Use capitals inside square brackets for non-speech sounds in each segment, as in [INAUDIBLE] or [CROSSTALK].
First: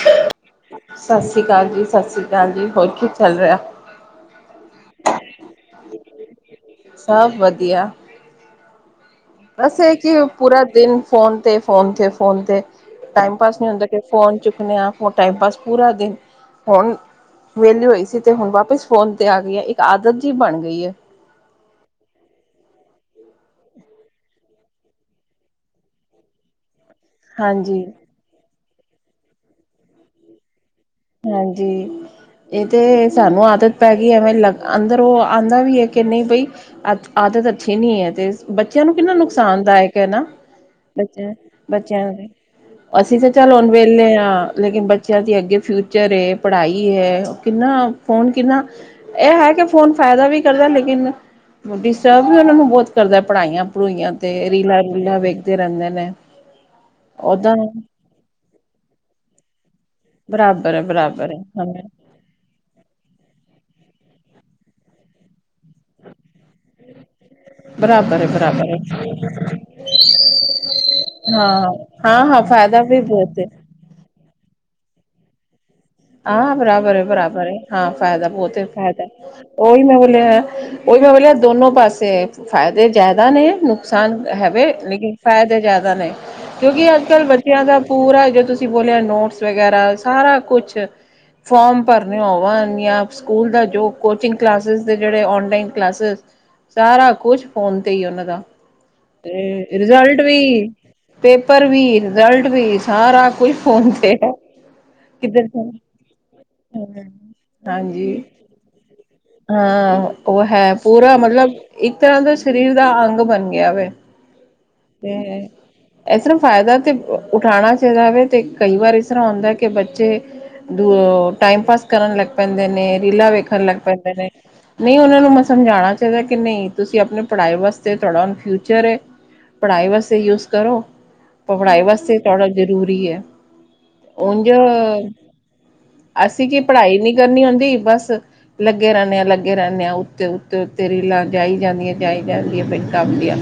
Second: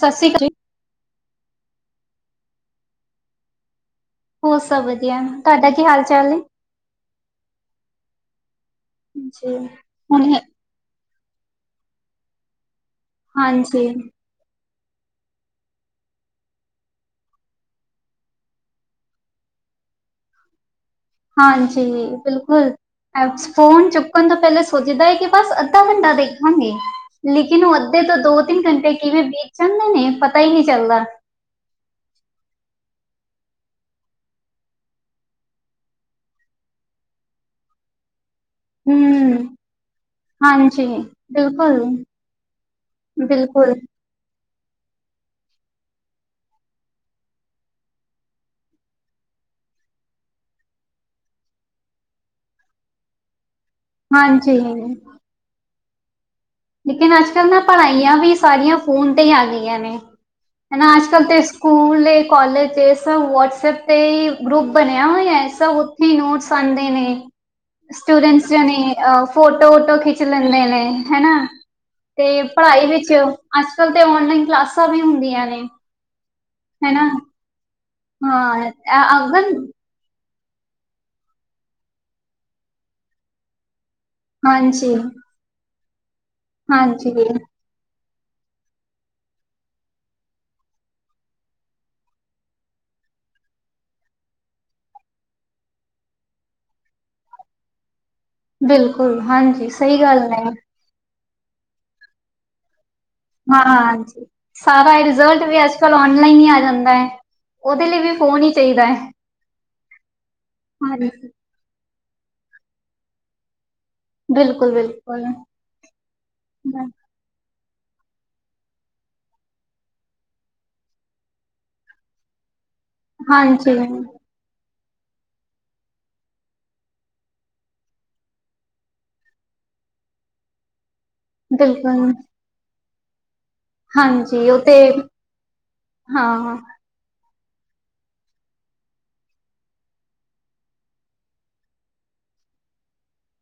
ਸ਼ਸ਼ੀ ਕਾਲ ਜੀ। ਸ਼ਸ਼ੀ ਕਾਲ ਜੀ - ਸ਼ਸ਼ੀ ਅਕਾਲ ਜੀ, ਹੋਰ ਕੀ ਚੱਲ ਰਿਹਾ। ਹੋਰ ਸਭ ਵਧੀਆ ਤੁਹਾਡਾ ਕੀ ਹਾਲ ਚਾਲ ਏ। ਸਭ ਵਧੀਆ। ਜੀ। ਬਸ ਇਹ ਕਿ ਹੁਣ ਪੂਰਾ ਦਿਨ ਫੋਨ ਤੇ - ਫੋਨ ਤੇ - ਫੋਨ ਤੇ ਟਾਈਮ ਪਾਸ ਨਹੀਂ ਹੁੰਦਾ ਹਾਂਜੀ, ਕਿ ਫੋਨ ਚੁੱਕਣੇ ਆ ਟਾਈਮ ਪਾਸ ਪੂਰਾ ਦਿਨ ਹੁਣ ਵਿਹਲੀ ਹੋਈ ਸੀ ਤੇ ਹੁਣ ਵਾਪਿਸ ਫੋਨ ਤੇ ਆ ਗਈ ਆ ਇੱਕ ਆਦਤ ਜੀ ਬਣ ਗਈ ਏ। ਹਾਂਜੀ ਬਿਲਕੁਲ। ਫੋਨ ਚੁੱਕਣ ਤੋਂ ਪਹਿਲੇ ਸੋਚਦਾ ਕਿ ਬਸ ਅੱਧਾ ਘੰਟਾ ਦੇਖਾਂਗੇ। ਲੇਕਿਨ ਉਹ ਹਾਂਜੀ, ਅੱਧੇ ਤੋਂ ਦੋ ਤਿੰਨ ਘੰਟੇ ਕਿਵੇਂ ਬੀਤ ਜਾਂਦੇ ਨੇ ਪਤਾ ਹੀ ਨਹੀਂ ਚੱਲਦਾ। ਹਾਂਜੀ। ਇਹ ਤਾਂ ਸਾਨੂੰ ਆਦਤ ਪੈ ਗਈ ਐਵੇਂ ਲਗ ਅੰਦਰ ਆਂਦਾ ਵੀ ਐ ਕਿ ਨਹੀਂ ਬਈ। ਆਦਤ ਅੱਛੀ ਨਹੀਂ ਏ ਤੇ। ਬੱਚਿਆਂ ਨੂੰ ਕਿੰਨਾ ਹੂੰ। ਨੁਕਸਾਨਦਾਇਕ ਏ ਨਾ ਹਾਂਜੀ, ਬੱਚਿਆਂ - ਬਿਲਕੁਲ, ਬੱਚਿਆਂ ਦੇ ਅਸੀਂ ਤਾਂ ਚੱਲ ਹੁਣ ਬਿਲਕੁਲ, ਵਿਹਲੇ ਹਾਂ ਲੇਕਿਨ ਬੱਚਿਆਂ ਦੀ ਅੱਗੇ ਫਿਊ- ਚਰ ਏ ਪੜ੍ਹਾਈ ਏ ਕਿੰਨਾ ਫੋਨ ਕਿੰਨਾ। ਇਹ ਹੈ ਕਿ ਫੋਨ ਫਾਇਦਾ ਵੀ ਕਰਦਾ ਲੇਕਿਨ ਡਿਸਟਰਬ ਵੀ ਉਹਨਾਂ ਨੂੰ ਬਹੁਤ ਕਰਦਾ ਪੜ੍ਹਾਈਆਂ- ਭੂੜਈਆਂ ਤੇ ਹਾਂਜੀ। ਰੀਲਾਂ ਰੁਲਾਂ ਵੇਖਦੇ ਰਹਿੰਦੇ ਨੇ। ਲੇਕਿਨ ਅੱਜ-ਕੱਲ੍ਹ ਓਦਾਂ ਨਾ ਪੜ੍ਹਾਈਆਂ ਵੀ ਸਾਰੀਆਂ ਫੋਨ ਤੇ ਹੀ ਆ ਗਈਆਂ ਨੇ। ਬਰਾਬਰ ਹੈ ਹਨਾ ਅੱਜ-ਕੱਲ੍ਹ ਬਰਾਬਰ ਹੈ ਤੇ ਹਾਂ ਸਕੂਲ ਏ ਕਾਲਜਸ ਸਭ ਵਟਸਐਪ ਤੇ ਹੀ ਗਰੁੱਪ ਬਣਿਆ ਹੋਇਆ ਸਭ ਉੱਥੇ ਨੋਟਸ ਆਂਦੇ ਨੇ। ਬਰਾਬਰ ਹੈ ਸਟੂਡੈਂਟਸ ਬਰਾਬਰ ਜਾਣੀ ਹੈ ਆ ਫੋਟੋ ਵੋਟੋ ਖਿੱਚ ਲੈਂਦੇ ਨੇ ਹਨਾ। ਹਾਂ ਹਾਂ ਹਾਂ ਤੇ ਫਾਇਦਾ ਪੜ੍ਹਾਈ ਵੀ ਵਿੱਚ ਬਹੁਤ ਹੈ ਅੱਜ ਕਲ ਤੇ ਓਨਲਾਈਨ ਕਲਾਸਾਂ ਵੀ ਹੁੰਦੀਆਂ ਨੇ। ਹਾਂ ਬਰਾਬਰ ਹੈਨਾ ਬਰਾਬਰ ਹੈ ਹਾਂ ਫਾਇਦਾ ਬਹੁਤ ਹਾਂ ਫਾਇਦਾ ਅ- ਅਗਰ ਉਹੀ ਮੈਂ ਬੋਲਿਆ ਉਹੀ ਬੋਲਿਆ ਦੋਨੋ ਪਾਸੇ ਫ਼ਾਇਦੇ ਜ਼ਿਆਦਾ ਨੇ ਨੁਕਸਾਨ ਹੈਵੇ ਹਾਂਜੀ ਲੇਕਿਨ ਫਾਇਦੇ ਜ਼ਿਆਦਾ ਨੇ ਕਿਉਂਕਿ ਹਾਂਜੀ ਅੱਜ-ਕੱਲ੍ਹ ਬੱਚਿਆਂ ਦਾ ਪੂਰਾ ਜੋ ਤੁਸੀਂ ਬੋਲਿਆ ਨੋਟਸ ਵਗੈਰਾ ਸਾਰਾ ਕੁਛ ਫੋਰਮ ਭਰਨ ਹੋਵਣ ਜਾਂ ਸਕੂਲ ਦਾ ਜੋ ਕੋਚਿੰਗ ਕਲਾਸ ਦੇ ਜਿਹੜੇ ਔਨ ਟਾਈਮ ਕਲਾਸਸ ਸਾਰਾ ਕੁਛ ਫੋਨ ਤੇ ਹੀ ਉਹਨਾਂ ਦਾ। ਬਿਲਕੁਲ। ਹਾਂਜੀ ਤੇ ਸਹੀ ਗੱਲ ਰਿਜ਼ਲਟ ਵੀ ਹੈ ਪੇਪਰ ਵੀ ਰਿਜਲਟ ਵੀ ਸਾਰਾ ਕੁਛ ਫੋਨ ਤੇ ਹਾਂਜੀ ਹੈ ਸਾਰਾ ਰਿਜ਼ਲਟ ਕਿੱਧਰ ਵੀ ਜਾਣਾ? ਅੱਜ-ਕੱਲ ਔਨਲਾਈਨ ਹੀ ਆ ਜਾਂਦਾ ਐ। ਹਾਂਜੀ ਹਾਂ ਉਹ ਹੈ ਹਾਂਜੀ ਪੂਰਾ ਮਤਲਬ ਇੱਕ ਤਰ੍ਹਾਂ ਦਾ ਸਰੀਰ ਦਾ ਅੰਗ ਬਣ ਗਿਆ ਵੇ। ਬਿਲਕੁਲ - ਬਿਲਕੁਲ। ਤੇ ਇਸ ਤਰ੍ਹਾਂ ਫ਼ਾਇਦਾ ਤੇ ਉਠਾਉਣਾ ਚਾਹੀਦਾ ਵੇ ਤੇ ਕਈ ਵਾਰ ਇਸ ਤਰ੍ਹਾਂ ਹੁੰਦਾ ਕਿ ਬੱਚੇ ਦ ਟਾਈਮ ਪਾਸ ਕਰਨ ਲੱਗ ਪੈਂਦੇ ਨੇ ਰੀਲਾਂ ਵੇਖਣ ਹਾਂਜੀ ਲੱਗ ਪੈਂਦੇ ਨੇ। ਨਹੀਂ ਉਹਨਾਂ ਨੂੰ ਮੈਂ ਸਮਝਾਉਣਾ ਚਾਹੀਦਾ ਕਿ ਨਹੀਂ ਤੁਸੀਂ ਆਪਣੇ ਪੜ੍ਹਾ ਵਾਸਤੇ ਥੋੜ੍ਹਾ ਚਰ ਪੜ੍ਹਾਈ ਵਾਸਤੇ ਯੂਸ ਕਰੋ, ਪ-ਪੜ੍ਹਾਈ ਬਿਲਕੁਲ ਵਾਸਤੇ ਥੌੜਾ‌ ਜ਼ਰੂਰੀ ਐ, ਹਾਂਜੀ ਉਝ ਉਹ ਤੇ ਅਸੀਂ ਹਾਂ ਕੀ ਪੜ੍ਹਾਈ ਨੀ ਕਰਨੀ ਹੁੰਦੀ ਬੱਸ। ਲੱਗੇ ਰਹਿੰਣੇ ਆ, ਲੱਗੇ ਰਹਿੰਣੇ ਆਂ, ਉੱਤੇ, ਉੱਤੇ-ਉੱਤੇ, ਰੀਲਾਂ ਜਾਈ ਜਾਂਦੀਆਂ, ਜਾਈ ਜਾਂਦੀਆ ਬੈਕੰਮਦੀਆ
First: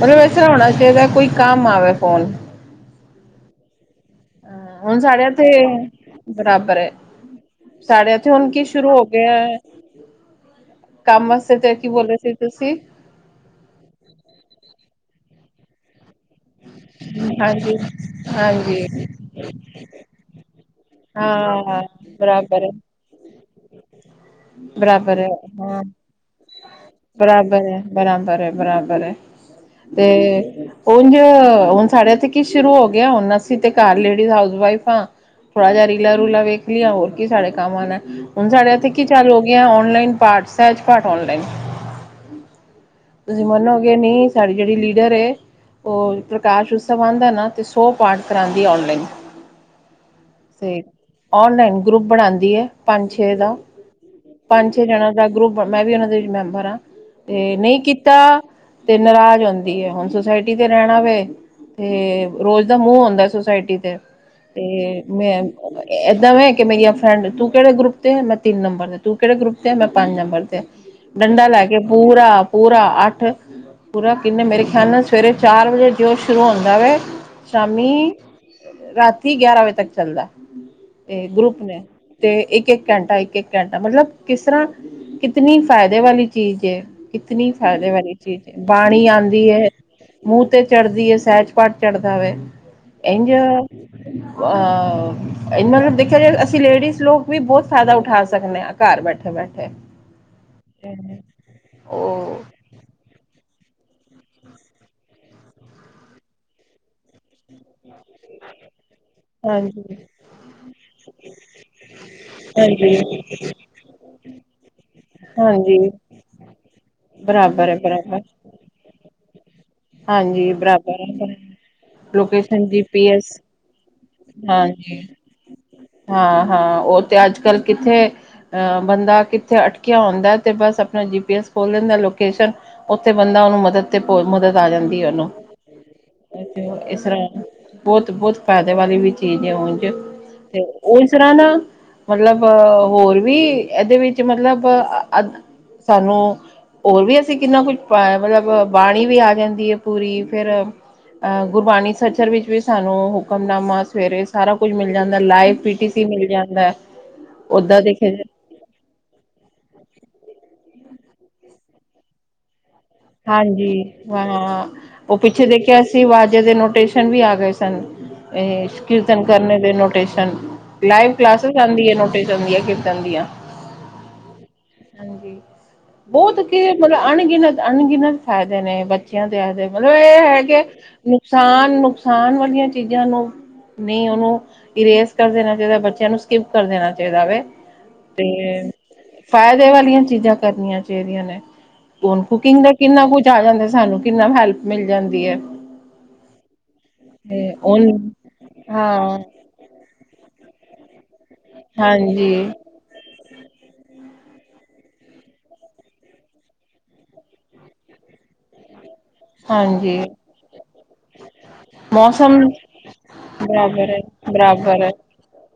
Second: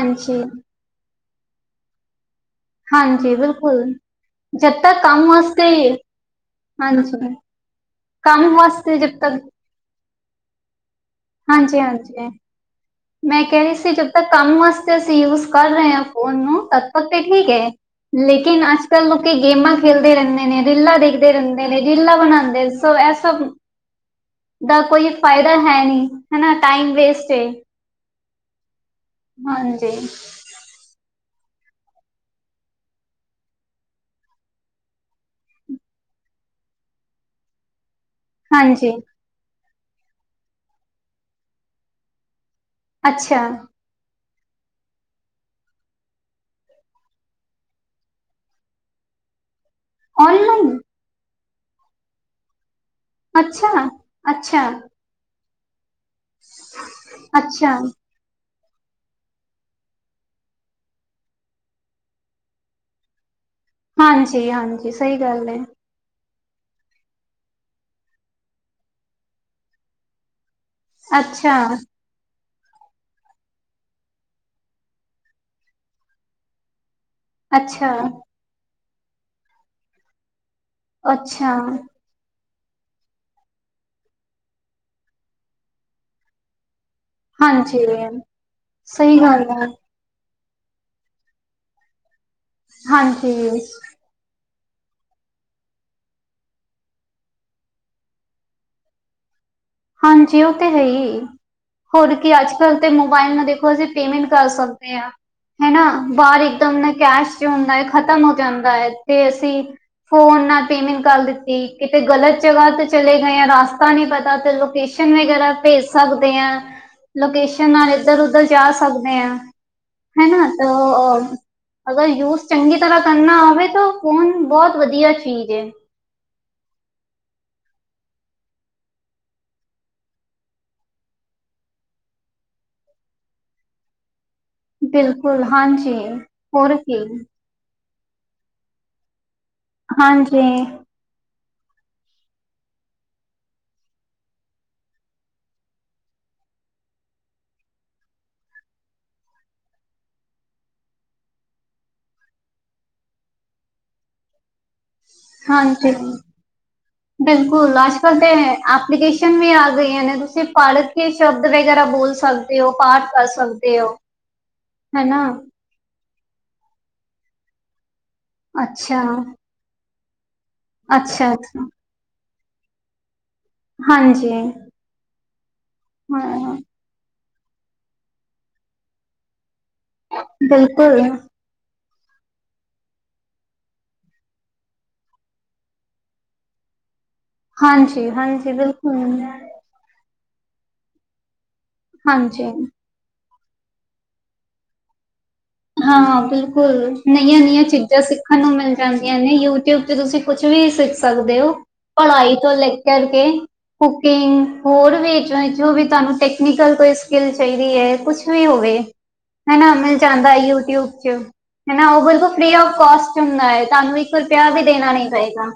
ਮਤਲਬ ਇਸ ਤਰਾਂ ਹੋਣਾ ਚਾਹੀਦਾ ਕੋਈ ਕੰਮ ਆਵੇ ਫੋਨ। ਹਾਂਜੀ, ਬਿਲਕੁਲ, ਜਦ ਹੁਣ ਤੱਕ ਸਾਡੇ ਕੰਮ ਇੱਥੇ ਵਾਸਤੇ, ਬਰਾਬਰ ਹੈ ਹਾਂਜੀ। ਸਾਡੇ ਇੱਥੇ ਹੁਣ ਕੰਮ ਕੀ ਹੱਸ ਸ਼ੁਰੂ ਤੇ' ਹੋ ' ਗਿਆ [UNINTELLIGIBLE] ਕੰਮ ਵਾਸਤੇ ਤੇ ਹਾਂਜੀ ਕੀ ਬੋਲੇ ਹਾਂਜੀ ਸੀ ਤੁਸੀਂ? ਮੈਂ ਕਹਿ ਰਹੀ ਸੀ ਜਦ ਤੱਕ ਕੰਮ ਵਾਸਤੇ ਅਸੀਂ ਯੂਜ ਕਰ ਰਹੇ ਆ। ਉਹ ਨੂੰ, ਤੱਦ-ਤੱਕ ਤੇ ਠੀਕ ਐ, ਹਾਂਜੀ ਲੇਕਿਨ ਹਾਂਜੀ ਅੱਜ-ਕੱਲ੍ਹ ਗੇਮਾਂ ਖੇਡਦੇ ਰਹਿੰਦੇ ਨੇ, ਰੀਲਾਂ ਦੇਖਦੇ ਰਹਿੰਦੇ ਨੇ, ਹਾਂ ਰੀਲਾਂ ਬਰਾਬਰ ਬਣਾਦੇ, ਹੈ ਸੋ ਇਹ ਸਭ ਦਾ ਕੋਈ ਬਰਾਬਰ ਫਾਇਦਾ ਹੈ ਹਾਂ ਨੀ ਹਨਾ, ਟਾਈਮ ਵੇਸਟ ਏ। ਬਰਾਦਾ ਰਹਿ, ਬਰਾਦਾ ਰਹਿ ਹਾਂਜੀ ਤੇ। ਉਝ ਹੁਣ ਸਾਡੇ ਤੇ ਕੀ ਸ਼ੁਰੂ ਹੋ ਗਿਆ। ਹੁਣ ਅਸੀਂ ਤੇ ਘਰ ਲੇਡੀਜ਼ ਹਾਊਸ ਵਈਫ ਆ। ਥੋੜਾ ਜਿਹਾ ਰੀਲਾ-ਰੂਲਾ ਵੇਖ ਲਿਆ ਹੋਰ ਕੀ ਸਾਡੇ ਕੰਮ ਆਣਾ। ਹੁਣ ਸਾਡੇ ਹਾਂਜੀ ਇੱਥੇ ਕੀ ਚੱਲੋ ਹੋ ਗਿਆ। ਔਨਲਾਈਨ ਪਾਠ ਸਹਿਜ ਪਾਠ ਔਨਲਾਈਨ। ਤੁਸੀਂ ਅੱਛਾ ਮੰਨੋਗੇ ਨੀ ਸਾਡੀ ਜਿਹੜੀ ਲੀਡਰ ਏ। ਉਹ ਪ੍ਰਕਾਸ਼ ਉਤਸਵ ਆਦਾ ਨਾ ਤੇ ਸੌ ਪਾਠ ਕਰਾਦੀ ਏ ਔਨਲਾਈਨ। ਔਨਲਾਈਨ ਤੇ ਔਨਲਾਈਨ ਗਰੁੱਪ ਬਣਾਦੀ ਏ। ਪੰਜ ਛੇ ਦਾ, ਅੱਛਾ, ਅੱਛਾ, ਪੰਜ ਛੇ ਜਣਿਆਂ ਦਾ ਗਰੁੱਪ ਮੈਂ ਵੀ ਉਹਨਾਂ ਦੇ ਵਿਚ ਮੈਂਬਰ ਆ ਤੇ ਅੱਛਾ ਨਹੀਂ ਕੀ ਕੀਤਾ ਤੇ ਨਾਰਾਜ਼ ਆਉਂਦੀ ਐ। ਹੁਣ ਸੁਸਾਇਟੀ ਤੇ ਰਹਿਣਾ ਵੇ। ਤੇ ਰੋਜ਼ ਦਾ ਮੂੰਹ ਆਉਂਦਾ ਸੁਸਾਇਟੀ ਹਾਂਜੀ, ਹਾਂਜੀ ਤੇ-ਤੇ ਸਹੀ ਮੈਂ ਗੱਲ ਏ। ਇਹਦਾ ਮੈ ਕਿ ਮੇਰੀ ਫਰੈਂਡ ਤੂੰ ਕਿਹੜੇ ਗਰੁੱਪ ਤੇ ਮੈਂ ਤਿੰਨ ਨੰਬਰ ਤੇ, ਤੂੰ ਕਿਹੜੇ ਗਰੁੱਪ ਤੇ ਐ ਮੈਂ ਪੰਜ ਨੰਬਰ ਤੇ। ਡੰਡਾ ਅੱਛਾ, ਲੈ ਕੇ ਪੂਰਾ ਪੂਰਾ ਅੱਠ, ਪੂਰਾ ਕਿੰਨੇ ਮੇਰੇ ਖਿਆਲ ਨਾਲ ਸਵੇਰੇ ਚਾਰ ਵਜੇ ਜੋ ਸ਼ੁਰੂ ਹੁੰਦਾ ਵੇ। ਅੱਛਾ, ਸ਼ਾਮੀ, ਰਾਤੀ ਗਿਆਰਾਂ ਵਜੇ ਤੱਕ ਚੱਲਦਾ। ਇਹ ਅੱਛਾ ਗਰੁੱਪ ਨੇ ਤੇ ਇੱਕ-ਇੱਕ ਘੰਟਾ, ਇੱਕ-ਇੱਕ ਘੰਟਾ ਮਤਲਬ ਕਿਸ ਤਰ੍ਹਾਂ, ਕਿਤਨੀ ਫਾਇਦੇ ਵਾਲੀ ਚੀਜ਼ ਏ। ਕਿਤਨੀ ਹਾਂਜੀ। ਫ਼ਾਇਦੇ ਵਾਲੀ ਚੀਜ਼ ਏ, ਬਾਣੀ ਸਹੀ ਆਦੀ ਗੱਲ ਆ, ਐ। ਮੂੰਹ ਤੇ ਚੜ੍ਹਦੀ ਐ, ਸਹਿਜ ਪਾਟ ਚੜ੍ਹਦਾ ਵੇ ਇੰਝ। ਹਾਂਜੀ, ਅਹ ਇਹਨਾਂ ਨੇ ਦੇਖਿਆ ਜਾ ਅਸੀਂ ਲੇਡੀਜ਼ ਲੋਕ ਵੀ ਬਹੁਤ ਫਾਇਦਾ ਉੱਠਾ ਸਕਦੇ ਆ। ਘਰ ਬੈਠੇ-ਬੈਠੇ। ਹਾਂਜੀ। ਉਹ ਤੇ ਹੈ ਈ, ਹੋਰ ਕੀ ਉਹ ਅੱਜ-ਕੱਲ੍ਹ ਤੇ ਮੋਬਾਇਲ ਨਾ ਦੇਖੋ ਅਸੀ ਪੇਮੈਂਟ ਕਰ ਸਕਦੇ ਆ, ਹਨਾ ਬਾਹਰ ਇੱਕਦਮ ਨਾ ਕੈਸ਼ 'ਚ' ਹੁੰਦਾ ਖ਼ਤਮ ਹੋ ਜਾਂਦਾ ਐ ਤੇ ਅਸੀਂ ਹਾਂਜੀ ਫੋਨ ਨਾਲ ਪੇਮੈਂਟ ਕਰ ਦਿੱਤੀ ਕਿਤੇ ਗਲਤ ਜਗ੍ਹਾ ਤੇ ਚਲੇ ਗਏ ਆ ਰਸਤਾ ਨੀ ਪਤਾ ਤੇ ਲੋ ਲੋਕੇਸ਼ਨ ਵਗੈਰਾ ਹਾਂਜੀ ਭੇਜ ਸਕਦੇ ਆ। ਬਰਾਬਰ ਲੋਕੇਸ਼ਨ ਹੈ ਨਾਲ ਬਰਾਬਰ ਇੱਧਰ-ਉੱਧਰ ਜਾ ਸਕਦੇ ਆ। ਹੈ ਨਾ ਹਾਂਜੀ ਤੋ- ਬਰਾਬਰ ਹੈ ਅ ਅਗਰ ਯੂਜ ਲੋਕੇਸ਼ਨ ਚੰਗੀ ਜੀ ਤਰ੍ਹਾਂ ਪੀ ਐਸ ਕਰਨਾ ਹੋਵੇ ਤੋ। ਫ਼ੋਨ ਬਹੁਤ ਹਾਂਜੀ ਵਧੀਆ ਚੀਜ਼ ਏ। ਹਾਂ-ਹਾਂ, ਉਹ ਤੇ ਅੱਜ-ਕੱਲ੍ਹ ਕਿੱਥੇ। ਅ ਬੰਦਾ ਕਿੱਥੇ ਅਟਕਿਆ ਆਉਦਾ ਤੇ ਬੱਸ ਆਪਣਾ ਜੀ ਪੀ ਐੱਸ ਖੋਲ੍ਹ ਲੈਂਦਾ ਲੋਕੇਸ਼ਨ ਉੱਥੇ ਬੰਦਾ ਉਹਨੂੰ ਮਦਦ ਤੇ ਪ ਮਦਦ ਆ ਜਾਂਦੀ ਉਹਨੂੰ, ਬਿਲਕੁਲ ਹਾਂਜੀ ਹੋਰ ਇਸ ਕੀ ਤਰ੍ਹਾਂ ਬਹੁਤ-ਬਹੁਤ ਫਾਇਦੇ ਵਾਲੀ ਵੀ ਚੀਜ਼ ਐ ਉਝ। ਹਾਂਜੀ। ਠ [UNINTELLIGIBLE] ਉਹ ਇਸ ਤਰ੍ਹਾਂ ਨਾ ਮਤਲਬ ਹੋਰ ਵੀ ਇਹਦੇ ਵਿੱਚ ਮਤਲਬ ਅੱਧ ਸਾਨੂੰ ਹੋਰ ਵੀ ਅਸੀਂ ਕਿੰਨਾ ਕੁਛ ਪਾਇਆ ਮਤਲਬ ਬਾਣੀ ਵੀ ਆ ਜਾਂਦੀ ਆ ਪੂਰੀ। ਫਿਰ ਅਹ ਗੁਰਬਾਣੀ ਸਚਰ ਵਿੱਚ ਵੀ ਸਾਨੂੰ ਹੁਕਮਨਾਮਾ ਸਵੇਰੇ ਸਾਰਾ ਕੁਝ ਮਿਲ ਜਾਂਦਾ ਆ। ਲਾਈਵ ਪੀ ਟੀ ਸੀ ਹਾਂਜੀ ਮਿਲ ਜਾਂਦਾ। ਬਿਲਕੁਲ ਓਦਾਂ ਦੇਖਿਆ ਜਾਏ। ਤੇ ਐਪਲੀਕੇਸ਼ਨ ਵੀ ਆ ਗਈਆਂ ਨੇ ਤੁਸੀਂ ਪੜਕੇ ਕੇ ਸ਼ਬਦ ਵਗੈਰਾ ਬੋਲ ਸਕਦੇ ਓ। ਪਾਠ ਕਰ ਹਾਂਜੀ ਸਕਦੇ ਹੋ, ਹਾਂ ਉਹ ਹੈਨਾ? ਪਿੱਛੇ ਦੇਖ ਕੈਸੀ ਆਵਾਜੇ ਦੇ ਨੋਟੇਸ਼ਨ ਵੀ ਆ ਗਏ ਸਨ। ਇਹ ਅੱਛਾ, ਕੀਰਤਨ ਕਰਨ ਦੇ ਨੋ ਨੋਟੇਸ਼ਨ ਲਾਈਵ ਕਲਾਸਸਿਸ ਅੱਛਾ-ਅੱਛਾ, ਆਂਦੀ ਆ ਨੋਟੇਸ਼ਨ ਆਂਦੀ ਆ ਕੀਰਤਨ ਦੀਆਂ। ਹਾਂਜੀ, [INAUDIBLE] ਹਾਂਜੀ ਬਹੁਤ ਹਾਂ, ਮਤਲਬ ਅਣਗਿਣਤ- ਅਣਗਿਣਤ ਫਾਇਦੇ ਨੇ ਬੱਚਿਆਂ ਦੇ। ਇਹਦੇ ਮਤਲਬ ਇਹ ਹੈਗੇ‌ ਬਿਲਕੁਲ, ਖਾਨ ਨੁਕਸਾਨ ਵਾਲੀਆਂ ਚੀਜ਼ਾਂ ਨੂੰ ਨਹੀਂ ਉਹਨੂੰ ਇਰੇਸ ਕਰ ਦੇਣਾ ਚਾਹੀਦਾ। ਬੱਚਿਆਂ ਨੂੰ ਸਕਿਪ ਕਰ ਦੇਣਾ ਚਾਹੀਦਾ ਵੇ। ਹਾਂਜੀ -ਹਾਂਜੀ ਬਿਲਕੁਲ ਇਵੇਂ। ਇਹ ਵਾਲੀਆਂ ਚੀਜ਼ਾਂ ਕਰਨੀਆਂ ਚਾਹੀਦੀਆਂ ਨੇ। ਹੁਣ ਹਾਂਜੀ ਕੁਕਿੰਗ ਦਾ ਕਿੰਨਾ ਕੁਝ ਆ ਜਾਂਦਾ ਸਾਨੂੰ ਕਿੰਨਾ ਹੈਲਪ ਮਿਲ ਜਾਂਦੀ ਐ। ਹਾਂ-ਹਾਂ ਬਿਲਕੁਲ ਨਈਆਂ -ਨਈਆਂ ਹੁਣ ਚੀਜ਼ਾਂ ਸਿੱਖਣ ਨੂੰ ਮਿਲ ਜਾਂਦੀਆਂ ਹਾਂ ਨੇ। ਯੂ ਟਿਊਬ ਤੇ ਤੁਸੀਂ ਕੁਛ ਵੀ ਸਿੱਖ ਸਕਦੇ ਓ। ਹਾਂਜੀ ਪੜ੍ਹਾਈ ਤੋਂ ਲੈ ਕਰ ਕੇ। ਕੁਕਿੰਗ ਹੋਰ ਵੀ ਜੋ ਵੀ ਤੁਹਾਨੂੰ ਟੈਕਨੀਕਲ ਕੋਈ ਸਕਿੱਲ ਚਾਹੀਦੀ ਐ। ਕੁਛ ਕੁਛ ਵੀ ਹੋਵੇ ਹਨਾ ਮਿਲ ਹਾਂਜੀ ਜਾਂਦਾ ਯੂਟਿਊਬ 'ਚ। ਹਨਾ ਉਹ ਬਿਲਕੁਲ ਮੌਸਮ ਫਰੀ ਆਫ ਕੋਸਟ ਹੁੰਦਾ ਐ। ਬਰਾਬਰ ਤੁਹਾਨੂੰ ਹੈ ਇੱਕ ਰੁਪਇਆ ਵੀ ਬਰਾਬਰ ਹੈ। ਦੇਣਾ ਨੀ ਪਏਗਾ।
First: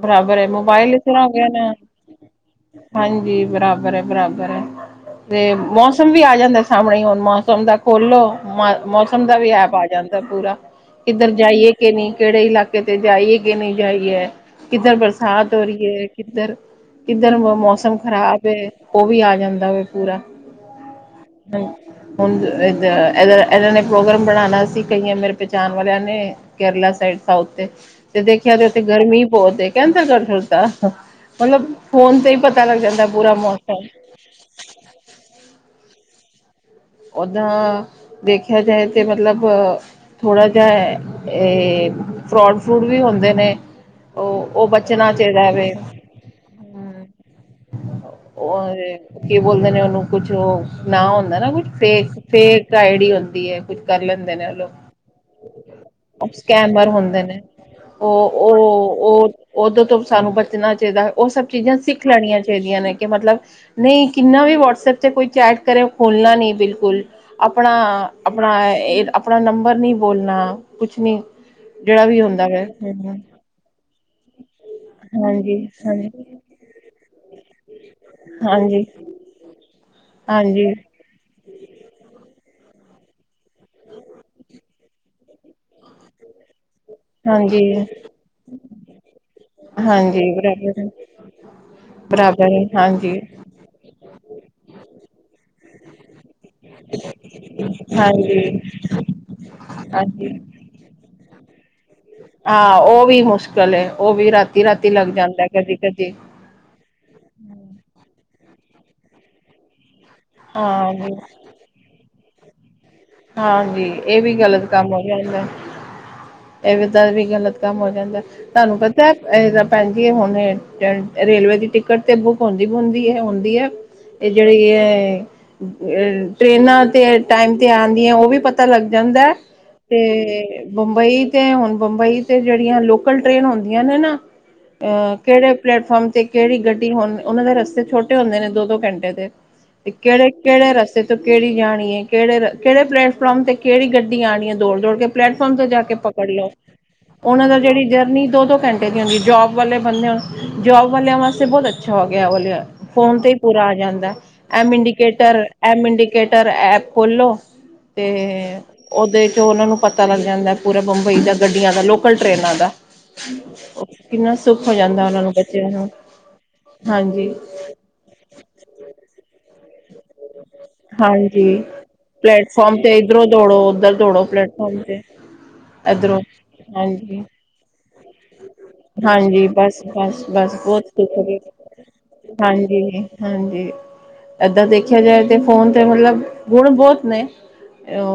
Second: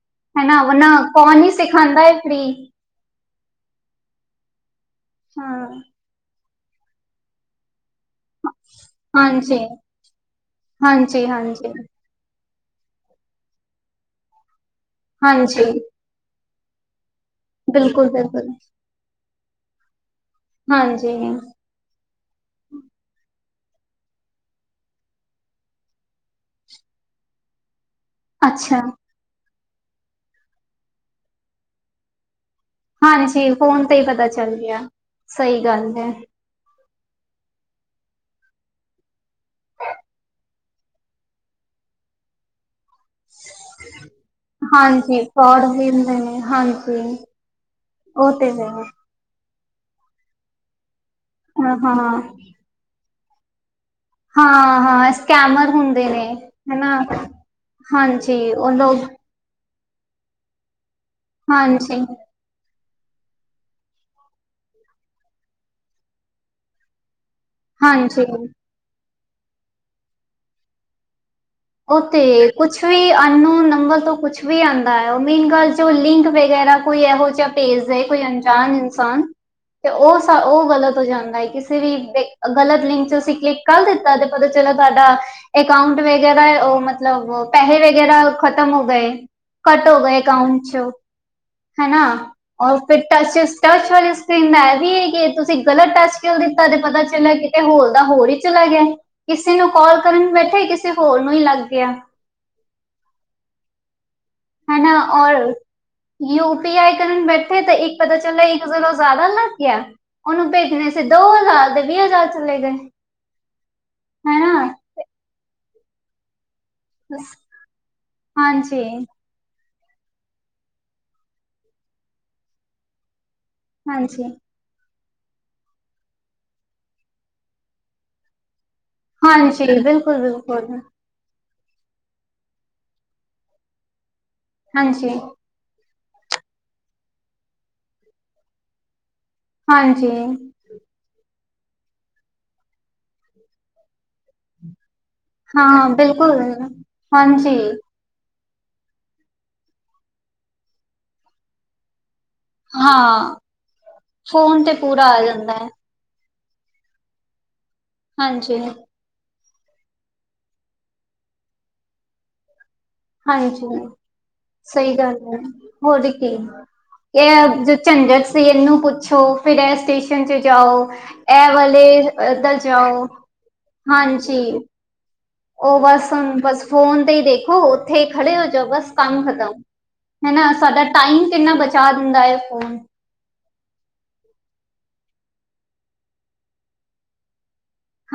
ਬਰਾਬਰ ਹੈ ਹਨਾ। ਉਹਨਾ ਮੋਬਾਇਲ ਇਸ ਤਰ੍ਹਾਂ ਹੋ ਕੌਣ ਗਿਆ ਨੀ ਨਾ ਸਿਖਾਂਦਾ ਫਰੀ। ਹਾਂਜੀ ਬਰਾਬਰ ਆ। ਬਰਾਬਰ ਆ। ਤੇ ਹਾਂ ਮੌਸਮ ਮੌਸਮ ਵੀ ਆ ਜਾਂਦਾ ਸਾਹਮਣੇ ਹੁਣ ਮੌਸਮ ਦਾ ਖੋਲੋ‌। ਮ -ਮੌਸਮ ਦਾ ਵੀ ਹਾਂਜੀ ਐਪ ਆ ਜਾਂਦਾ ਪੂਰਾ ਹਾਂਜੀ ਕਿੱਧਰ ਹਾਂਜੀ ਜਾਈਏ ਕਿ ਨਹੀਂ। ਕਿਹੜੇ ਇਲਾਕੇ ਕਿਤੇ ਜਾਈਏ ਕਿ ਨਹੀਂ ਜਾਈਏ ਕਿੱਧਰ ਬਰਸਾਤ ਹੋ ਹਾਂਜੀ ਰਹੀ ਐ। ਕਿੱਧਰ ਕਿੱਧਰ ਮੌਸਮ ਬਿਲਕੁਲ ਖ਼ਰਾਬ ਬਿਲਕੁਲ ਐ ਉਹ ਵੀ ਆ ਜਾਂਦਾ ਵ ਪੂਰਾ। ਹਾਂਜੀ [INAUDIBLE] ਹ ਹੁਣ ਇ- ਇਧਰ ਇਹਨਾਂ ਨੇ ਪ੍ਰੋਗਰਾਮ ਬਨਾਣਾ ਸੀ ਕਈਆਂ ਮੇਰੇ ਪਹਿਚਾਣ ਵਾਲਿਆਂ ਨੇ। ਕੇਰਲਾ ਸਾਈਡ ਸਾਊਥ ਤੇ ਤੇ ਦੇਖਿਆ ਤੇ ਅੱਛਾ ਉੱਥੇ ਗਰਮੀ ਬਹੁਤ ਕੈਂਸਲ ਕਰ ਦਿੱਤਾ। ਮਤਲਬ ਫੋਨ ਤੇ ਹੀ ਪਤਾ ਲੱਗ ਜਾਂਦਾ ਹਾਂਜੀ ਪੂਰਾ ਜੀ ਫੋਨ ਮੌਸਮ ਤੇ ਹੀ ਪਤਾ ਚੱਲ ਗਿਆ। ਸਹੀ ਗੱਲ ਐ। ਓਦਾਂ ਦੇਖਿਆ ਜਾਏ ਤੇ ਮਤਲਬ ਥੋੜ੍ਹਾ ਜਿਹਾ ਇਹ ਫਰੋਡ -ਫਰੂਡ ਵੀ ਹੁੰਦੇ ਨੇ। ਉਹ ਉਹ ਬਚਣਾ ਹਾਂਜੀ। ਚਾਹੀਦਾ ਫਰੋਡ ਵੇ ਵੀ ਹੁੰਦੇ ਨੇ। ਹਾਂਜੀ। ਉਹ ਤੇ ਹੈ। ਕੀ ਬੋਲਦੇ ਨੇ ਉਹਨੂੰ ਕੁਛ ਉਹ ਨ ਹੁੰਦਾ ਨਾ ਕੁਛ ਹਾਂ ਫੇਕ ਹਾਂ -ਫੇਕ ਆਈਡੀ ਹੁੰਦੀ ਐ। ਕੁਛ ਕਰ ਲੈਂਦੇ ਨੇ ਉਹ ਲੋਕ, ਹਾਂ ਹਾਂ ਸਕੈਮਰ ਹੁੰਦੇ ਨੇ [INAUDIBLE] ਸਕੈਮਰ ਹਨਾ ਹੁੰਦੇ ਨੇ। ਉਹ ਹਾਂਜੀ ਲੋਕ -ਉਹ ਉਦੋਂ ਤੋਂ ਸਾਨੂੰ ਬਚਣਾ ਚਾਹੀਦਾ। ਉਹ ਸਭ ਚੀਜ਼ਾਂ ਹਾਂਜੀ ਸਿੱਖ ਲੈਣੀਆਂ ਚਾਹੀਦੀਆਂ ਨੇ। ਕਿ ਮਤਲਬ ਨਹੀਂ ਕਿੰਨਾ ਵੀ ਵਟਸਐਪ ਤੇ ਕੋਈ ਚੈਟ ਕਰੇ ਖੋਲਣਾ ਨਹੀਂ ਬਿਲਕੁਲ। ਆਪਣਾ ਹਾਂਜੀ -ਆਪਣਾ ਐ ਆਪਣਾ ਨੰਬਰ ਨੀ ਬੋਲਣਾ ਕੁਛ ਨੀ। ਉਹ ਜਿਹੜਾ ਵੀ ਹੁੰਦਾ ਤੇ ਵੈ ਕੁਛ ਵੀ ਹਾਂਜੀ ਅਨਨੋਨ ਨੰਬਰ ਤੋਂ ਕੁਛ ਵੀ ਆਂਦਾ ਐ। ਉਹ ਮੇਨ ਗੱਲ ਜੋ ਹਾਂਜੀ ਲਿੰਕ ਵਗੈਰਾ ਕੋਈ ਇਹੋ ਜਿਹਾ ਭੇਜਦਾ ਕੋਈ ਅਣਜਾਣ ਹਾਂਜੀ ਇਨਸਾਨ ਤੇ ਉਹ ਹਾਂਜੀ ਉਹ ਗਲਤ ਹੋ ਜਾਂਦਾ ਐ। ਕਿ ਵੀ ਗਲਤ ਲਿੰਕ 'ਚ' ਅਸੀਂ ਕਲਿੱਕ ਕਰ ਦਿੱਤਾ ਤੇ ਪਤਾ ਚੱਲਾ ਤੁਹਾਡਾ ਅਕਾਊਂਟ ਵ ਜਹਦਾ ਉਹ ਮਤ ਮਤਲਬ ਹਾਂਜੀ ਪੈਸੇ ਵਗੈਰਾ ਖ਼ਤਮ ਹੋ ਗਏ ਕੱਟ ਹੋ ਗਏ ਹਾਂਜੀ ਅਕਾਊਂਟ ਬਰਾਬਰ 'ਚ' ਹਨਾ, ਬਰਾਬਰ ਔਰ ਫਿਰ ਹਾਂਜੀ ਟ-ਟੱਚ ਵਾਲੀ ਸਕਰੀਨ ਦਾ ਇਹ ਵੀ ਐ ਕਿ ਤੁਸੀਂ ਗਲਤ ਟੱਚ ਚੱਲ ਦਿੱਤਾ ਤੇ ਪਤਾ ਚੱਲਿਆ ਕਿਤੇ ਹੋਲ ਦਾ ਹੋਰ ਹਾਂਜੀ ਹੀ ਚਲਾ ਗਿਆ ਕਿਸੇ ਨੂੰ ਕਾਲ ਕਰਨ ਹਾਂਜੀ ਬੈਠੇ ਕਿਸੇ ਕਿਸੇ ਹੋਰ ਨੂੰ ਹੀ ਲੱਗ ਗਿਆ। ਹਾਂ, ਉਹ ਵੀ ਮੁਸ਼ਕਿਲ ਐ ਉਹ ਵੀ ਰਾਤੀ-ਰਾਤੀ ਲੱਗ ਜਾਂਦਾ ਕਦੀ-ਕਦੀ ਪੀ ਆਈ ਕਰਨ ਬੈਠੇ ਤਾਂ ਇੱਕ ਪਤਾ ਚੱਲਿਆ ਇੱਕ ਚਲੋਂ ਜ਼ਿਆਦਾ ਲੱਗ ਗਿਆ। ਉਹਨੂੰ ਭੇਜਣੇ ਹਾਂ ਸੀ। ਦੋ-ਹਜ਼ਾਰ ਤੇ ਵੀਹ-ਹਜ਼ਾਰ ਚਲੇ ਗਏ। ਹਾਂਜੀ, ਇਹ ਵੀ ਗ਼ਲਤ ਕੰਮ ਹੋ ਜਾਂਦਾ। ਇਦਾਂ ਦੇ ਵੀ ਗ਼ਲਤ ਕੰਮ ਹੋ ਜਾਂਦਾ ਤੁਹਾਨੂੰ ਪਤਾ ਇਹ ਤਾਂ ਭੈਣ ਜੀ ਹੁਣ ਰੇਲਵੇ ਦੀ ਟਿਕਟ ਤੇ ਬੁੱਕ ਹੁੰਦੀ-ਹੁੰਦੀ ਐ-ਹੁੰਦੀ। ਇਹ ਜਿਹੜੀ ਐ, ਟਰੇਨਾਂ ਤੇ ਟਾਈਮ ਤੇ ਆਂਉਦੀਆਂ ਉਹ ਵੀ ਪਤਾ ਪਤਾ ਲੱਗ ਜਾਂਦਾ, ਤੇ ਬੰਬਈ ਕਿ ਹੁਣ ਬੰਬਈ ਤੇ ਜਿਹੜੀਆਂ ਲੋਕਲ ਟ੍ਰੇਨ ਹੁੰਦੀਆਂ ਨੇ ਨਾ, ਅਹ ਕਿਹੜੇ ਪਲੇਟ-ਫਾਰਮ ਤੇ ਕਿਹੜੀ ਗੱਡੀ ਹੁਣ ਉਹਨਾਂ ਦੇ ਰਸਤੇ ਛੋਟੇ ਹੁੰਦੇ ਨੇ ਦੋ-ਦੋ ਘੰਟੇ ਤੇ ਤੇ ਕਿਹੜੇ-ਕਿਹੜੇ ਰਸਤੇ ਤੋਂ ਕਿਹੜੀ ਜਾਣੀ ਆ ਕਿਹੜੇ ਰਾ ਕਿਹੜੇ ਪਲੇਟਫੋਮ ਤੇ ਕਿਹੜੀ ਗੱਡੀ ਆਣੀ ਏ ਦੌੜ-ਦੌੜ ਕੇ ਪਲੈਟਫੋਮ ਤੇ ਜਾ ਕੇ ਪਕੜ ਲਓ, ਉਹਨਾਂ ਦਾ ਜਿਹੜੀ ਜਰਨੀ ਦੋ-ਦੋ ਘੰਟੇ ਦੀ ਹੁੰਦੀ ਜੋਬ ਵਾਲੇ ਬੰਦਿਆਂ ਜੋਬ ਵਾਲਿਆਂ ਵਾਸਤੇ ਬਹੁਤ ਅੱਛਾ ਹੋ ਗਿਆ ਵਾਲ ਫੋਨ ਤੇ ਹੀ ਪੂਰਾ ਆ ਜਾਂਦਾ ਐੱਮ -ਇੰਡੀਕੇਟਰ, ਜਾਂਦਾ ਹੈ ਐੱਮ- ਇੰਡੀਕੇਟਰ ਐਪ ਖੋਲੋ ਤੇ ਹਾਂਜੀ ਉਹਦੇ ਚੋਂ ਉਹਨਾਂ ਨੂੰ ਪਤਾ ਲੱਗ ਜਾਂਦਾ ਪੂਰਾ ਬੰਬਈ ਦਾ ਗੱਡੀਆਂ ਦਾ ਲੋਕਲ ਟਰੇਨਾਂ ਦਾ ਹਾਂਜੀ ਕਿੰਨਾ ਸੁੱਖ ਹੋ ਸਹੀ ਜਾਂਦਾ ਗੱਲ ਉਹਨਾ ਨੂੰ ਹੈ ਬੱਚਿਆਂ ਨੂੰ ਹੋਰ ਕੀ ਹਾਂਜੀ ਇਹ ਜੋ ਝੰਜਟ ਸੀ ਇਹਨੂੰ ਪੁੱਛੋ ਫਿਰ ਇਹ ਸਟੇਸ਼ਨ 'ਚ' ਜਾਓ ਇਹ ਹਾਂਜੀ ਵਾਲੇ ਇੱਧਰ ਪਲੇਟਫਾਰਮ ਜਾਓ, ਹਾਂਜੀ। ਓਕੇ। ਉਹ ਬੱਸ ਹੁਣ, ਬੱਸ ਫੋਨ ਤੇ ਹੀ ਦੇਖੋ। ਹੀ ਖੜੇ ਹੋ ਜਾਓ ਬਸ ਕੰਮ ਹਾਂਜੀ, ਖਤਮ ਬੱਸ, ਬੱਸ, ਹਨਾ ਬੱਸ ਸਾਡਾ ਬਹੁਤ ਕੁਛ ਟਾਈਮ ' ਕਿੰਨਾ ਬਚਾ [UNINTELLIGIBLE] ਦਿੰਦਾ ਹੈ ' ਫੋਨ ਹਾਂਜੀ। ਹਾਂਜੀ, ਏਦਾਂ ਦੇਖਿਆ ਜਾਏ ਤੇ ਫੋਨ ਤੇ ਮਤਲਬ ਗੁਣ ਬਹੁਤ ਨੇ।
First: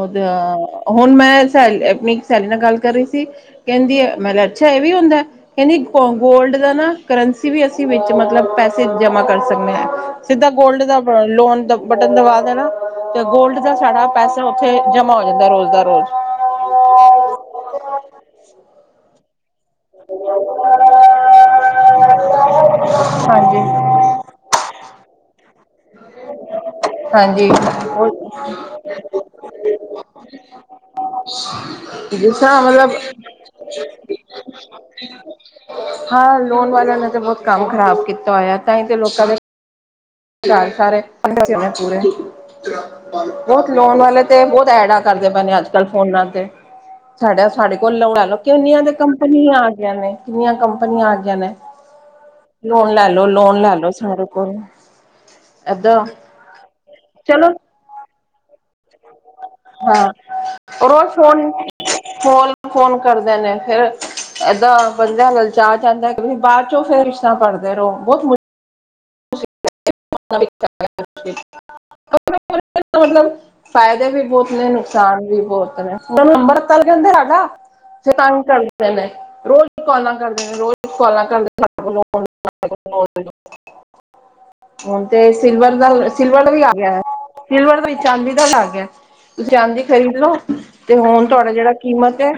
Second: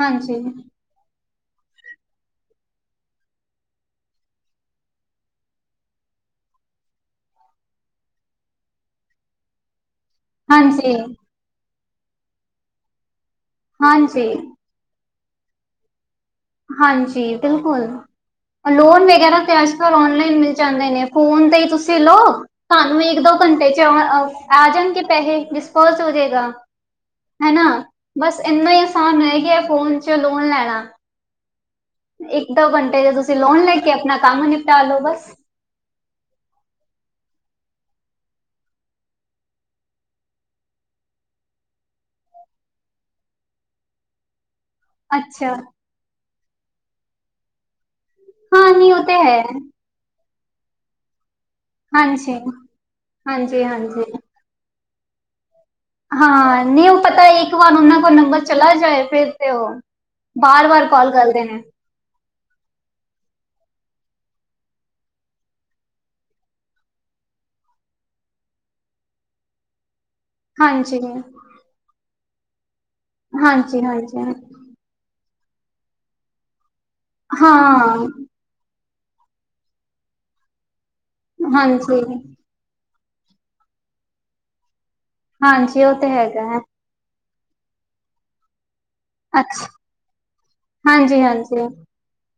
ਹਾਂਜੀ ਹੁਣ ਮੈਂ ਸੈ ਆਪਣੀ ਸੈਲੀ ਨਾਲ ਗੱਲ ਕਰ ਰਹੀ ਸੀ ਕਹਿੰਦੀ ਐ ਮੈਂ ਅੱਛਾ, ਇਹ ਵੀ ਹੁੰਦਾ। ਕਹਿੰਦੀ ਗੋਲਡ ਦਾ ਨਾ ਕਰੰਸੀ ਵੀ ਅਸੀਂ ਵਿੱਚ ਮਤਲਬ ਪੈਸੇ ਜਮ੍ਹਾਂ ਕਰ ਸਕਦੇ ਆ। ਸਿੱਧਾ ਗੋਲਡ ਹਾਂਜੀ ਦਾ ਲੋਨ ਬਟਨ ਦਵਾ ਦੇਣਾ ਤੇ ਗੋਲਡ ਸਾਡਾ ਹਾਂਜੀ ਪੈਸਾ ਉੱਥੇ ਜਮ੍ਹਾਂ ਹੋ ਜਾਂਦਾ ਰੋਜ਼ ਦਾ ਰੋਜ਼। ਹਾਂਜੀ, ਬਿਲਕੁਲ ਲੋਨ ਵਗੈਰਾ ਤੇ ਅੱਜ ਔਨਲਾਈਨ ਮਿਲ ਜਾਂਦੇ ਨੇ ਫੋਨ ਤੇ ਹੀ ਤੁਸੀਂ ਲਓ, ਤੁਹਾਨੂੰ ਇੱਕ, ਦੋ ਘੰਟੇ 'ਚ' ਹਾਂਜੀ ਆ ਜਾਣਗੇ ਪੈਸੇ ਡਿੱਸ -ਕੋਚ ਹੋ ਜੇ ਗਾ। ਹਾਂਜੀ ਹਨਾ, ਬੱਸ ਇੰਨਾ ਹੀ ਆਸਾਨ ਹੈ ਕਿ ਫੋਨ 'ਚ' ਲੋਨ ਲੈਣਾ। ' [INAUDIBLE] ਇੱਕ, ਦੋ ਘੰਟੇ ਦੇ ਤੁਸੀਂ ਲੋਨ ਲੈ ਕੇ ਆਪਣਾ ਕੰਮ ਨਿਪਟਾ ਲੋ ਬੱਸ। ਹਾਂ ਲੋਨ ਵਾਲਿਆਂ ਨੇ ਤਾਂ ਬਹੁਤ ਕੰਮ ਖ਼ਰਾਬ ਕੀਤਾ ਹੋਇਆ ਤਾਂ ਹੀ ਤੇ ਲੋਕਾਂ ਦੇ ਘਰ ਸਾਰੇ ' [UNINTELLIGIBLE] ' ਬਹੁਤ ਲੋਨ ਆਲੇ ਤੇ ਬਹੁਤ ਐਡਾਂ ਕਰਦੇ ਪਏ ਅੱਛਾ ਨੇ ਅੱਜ-ਕੱਲ੍ਹ। ਫੋਨਾਂ ਤੇ, ਸਾਡਾ ਸਾਡੇ ਕੋਲ ' [UNINTELLIGIBLE] ਹਾਂ ਨਹੀਂ ' ਉਹ ਤੇ ਹੈ ਕੰਪਨੀਆਂ। ਨੇ ਕਿੰਨੀਆਂ ਕੰਪਨੀਆਂ ਆਗੀ ਆਂ ਨੇ ਹਾਂਜੀ ਲੋਨ ਲੈ ਲਓ, ਲੋਨ ਹਾਂਜੀ ਲੈ ਲਓ ਹਾਂਜੀ ਸਾਰੇ। ਕੋ ਐਦਾ। ਹਾਂ ਨਹੀਂ ਉਹ ਪਤਾ ਇੱਕ ਵਾਰ ਉਹਨਾਂ ਦਾ ਨੰਬਰ ਚਲਾ ਜਾਏ ਫਿਰ ਤੇ ਉਹ ਹਾਂ ਵਾਰ - ਵਾਰ ਰੋਜ਼ ਕੋਲ ਕਰਦੇ ਫੋਨ ਨੇ। ਫੋਨ ਕੋਣ ਕਰਦੇ ਨੇ ਫਿਰ ਏਦਾਂ ਬੰਦਾ ਲਲਚਾ ਜਾਂਦਾ ਕਿ ਬਾਅਦ ਚੋਂ ਫਿਰ ਰਿਸ਼ਤਾ ਕਰੜਦੇ ਰਹੋ ਬਹੁਤ ਹਾਂਜੀ [UNINTELLIGIBLE] ਹਾਂਜੀ ਹਾਂਜੀ ਫ਼ਾਇਦੇ ਬਹੁਤ ਨੇ ਨੁਕਸਾਨ ਵੀ ਬਹੁਤ ਨੇ ਹਾਂ [UNINTELLIGIBLE] ਰੋਜ਼ ਈ ਕੋਲਾ ਕਰਦੇ ਰੋਜ਼ ਕੋਲਾ ਕਰਦੇ [UNINTELLIGIBLE] ਹਾਂਜੀ ਹੁਣ ਤੇ ਸਿਲਵਰ ਹਾਂਜੀ ਦਾ ਉਹ ਤੇ ਸਿਲਵਰ ਹੈਗਾ ਦਾ ਹੈ ਵੀ ਆ ਗਿਆ ਸਿਲਵਰ ਦਾ ਵੀ ਚਾਂਦੀ ਦਾ ਲੱਗ ਗਿਆ। ਤੁਸੀਂ ਅੱਛਾ ਚਾਂਦੀ ਖਰੀਦਲੋ ਤੇ ਹਾਂਜੀ ਹੁਣ ਤੁਹਾਡਾ ਹਾਂਜੀ ਜਿਹੜਾ ਕੀਮਤ ਐ।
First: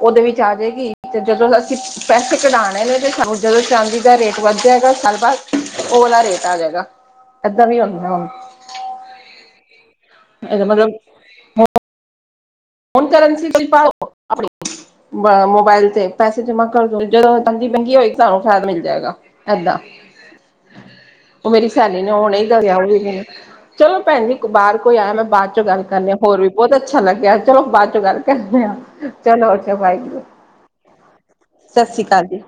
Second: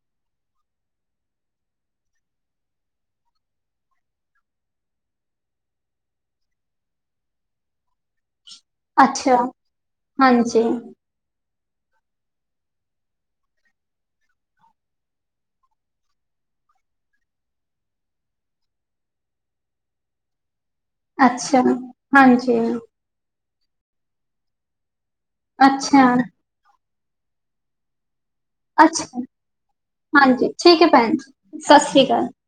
ਉਹਦੇ ਵਿੱਚ ਆ ਜਾਏਗੀ ਤੇ ਜਦੋਂ ਅਸੀਂ ਪੈਸੇ ਕਢਾਣੇ ਨੇ ਤੇ ਸਗੋਂ ਜਦੋਂ ਚਾਂਦੀ ਦਾ ਰੇਟ ਵੱਧ ਹੈਗਾ ਸਾਲ ਬਾਅਦ ਉਹਲਾ ਰੇਟ ਆ ਜਾਏਗਾ ਏਦਾਂ ਨੀ ਹੁੰਦਾ ਆ ਹੁਣ। ਅੱਛਾ, ਹਾਂਜੀ। ਇਹਦਾ ਮਤਲਬ ਹੁਣ ਕਰਾਂਸੀ ਪਾਉ ਆਪਣੀ। ਮੋਬਾਇਲ ਤੇ ਪੈਸੇ ਜਮ੍ਹਾਂ ਕਰਦੋ ਜਦੋਂ ਤੰਗੀ-ਤੰਗੀ ਹੋਏਗੀ ਤੁਹਾਨੂੰ ਫ਼ਾਇਦ ਮਿਲ ਜਾਏਗਾ। ਏਦਾਂ ਉਹ ਅੱਛਾ ਮੇਰੀ ਸੇਹਲੀ ਹੁਣੇ ਹਾਂਜੀ ਤਰਿਆ [UNINTELLIGIBLE] ਚਲੋ ਭੈਣ ਜੀ ਬਾਹਰ ਕੋਈ ਆਇਆ ਮੈਂ ਬਾਚ ਚੋਂ ਗੱਲ ਕਰਨੀ ਆ ਅੱਛਾ ਹੋਰ ਵੀ ਬਹੁਤ ਅੱਛਾ ਲੱਗਿਆ। ਚਲੋ ਬਾਚ ਚੋਂ ਗੱਲ ਅੱਛਾ ਚਲੋ ਅੱਛਾ ਵਾਹਿਗੁਰੂ, ਹਾਂਜੀ ਠੀਕ ਹੈ ਭੈਣ ਜੀ ਸਤਿ ਸ਼ਸ਼ੀ ਸ਼੍ਰੀ ਅਕਾਲ ਜੀ।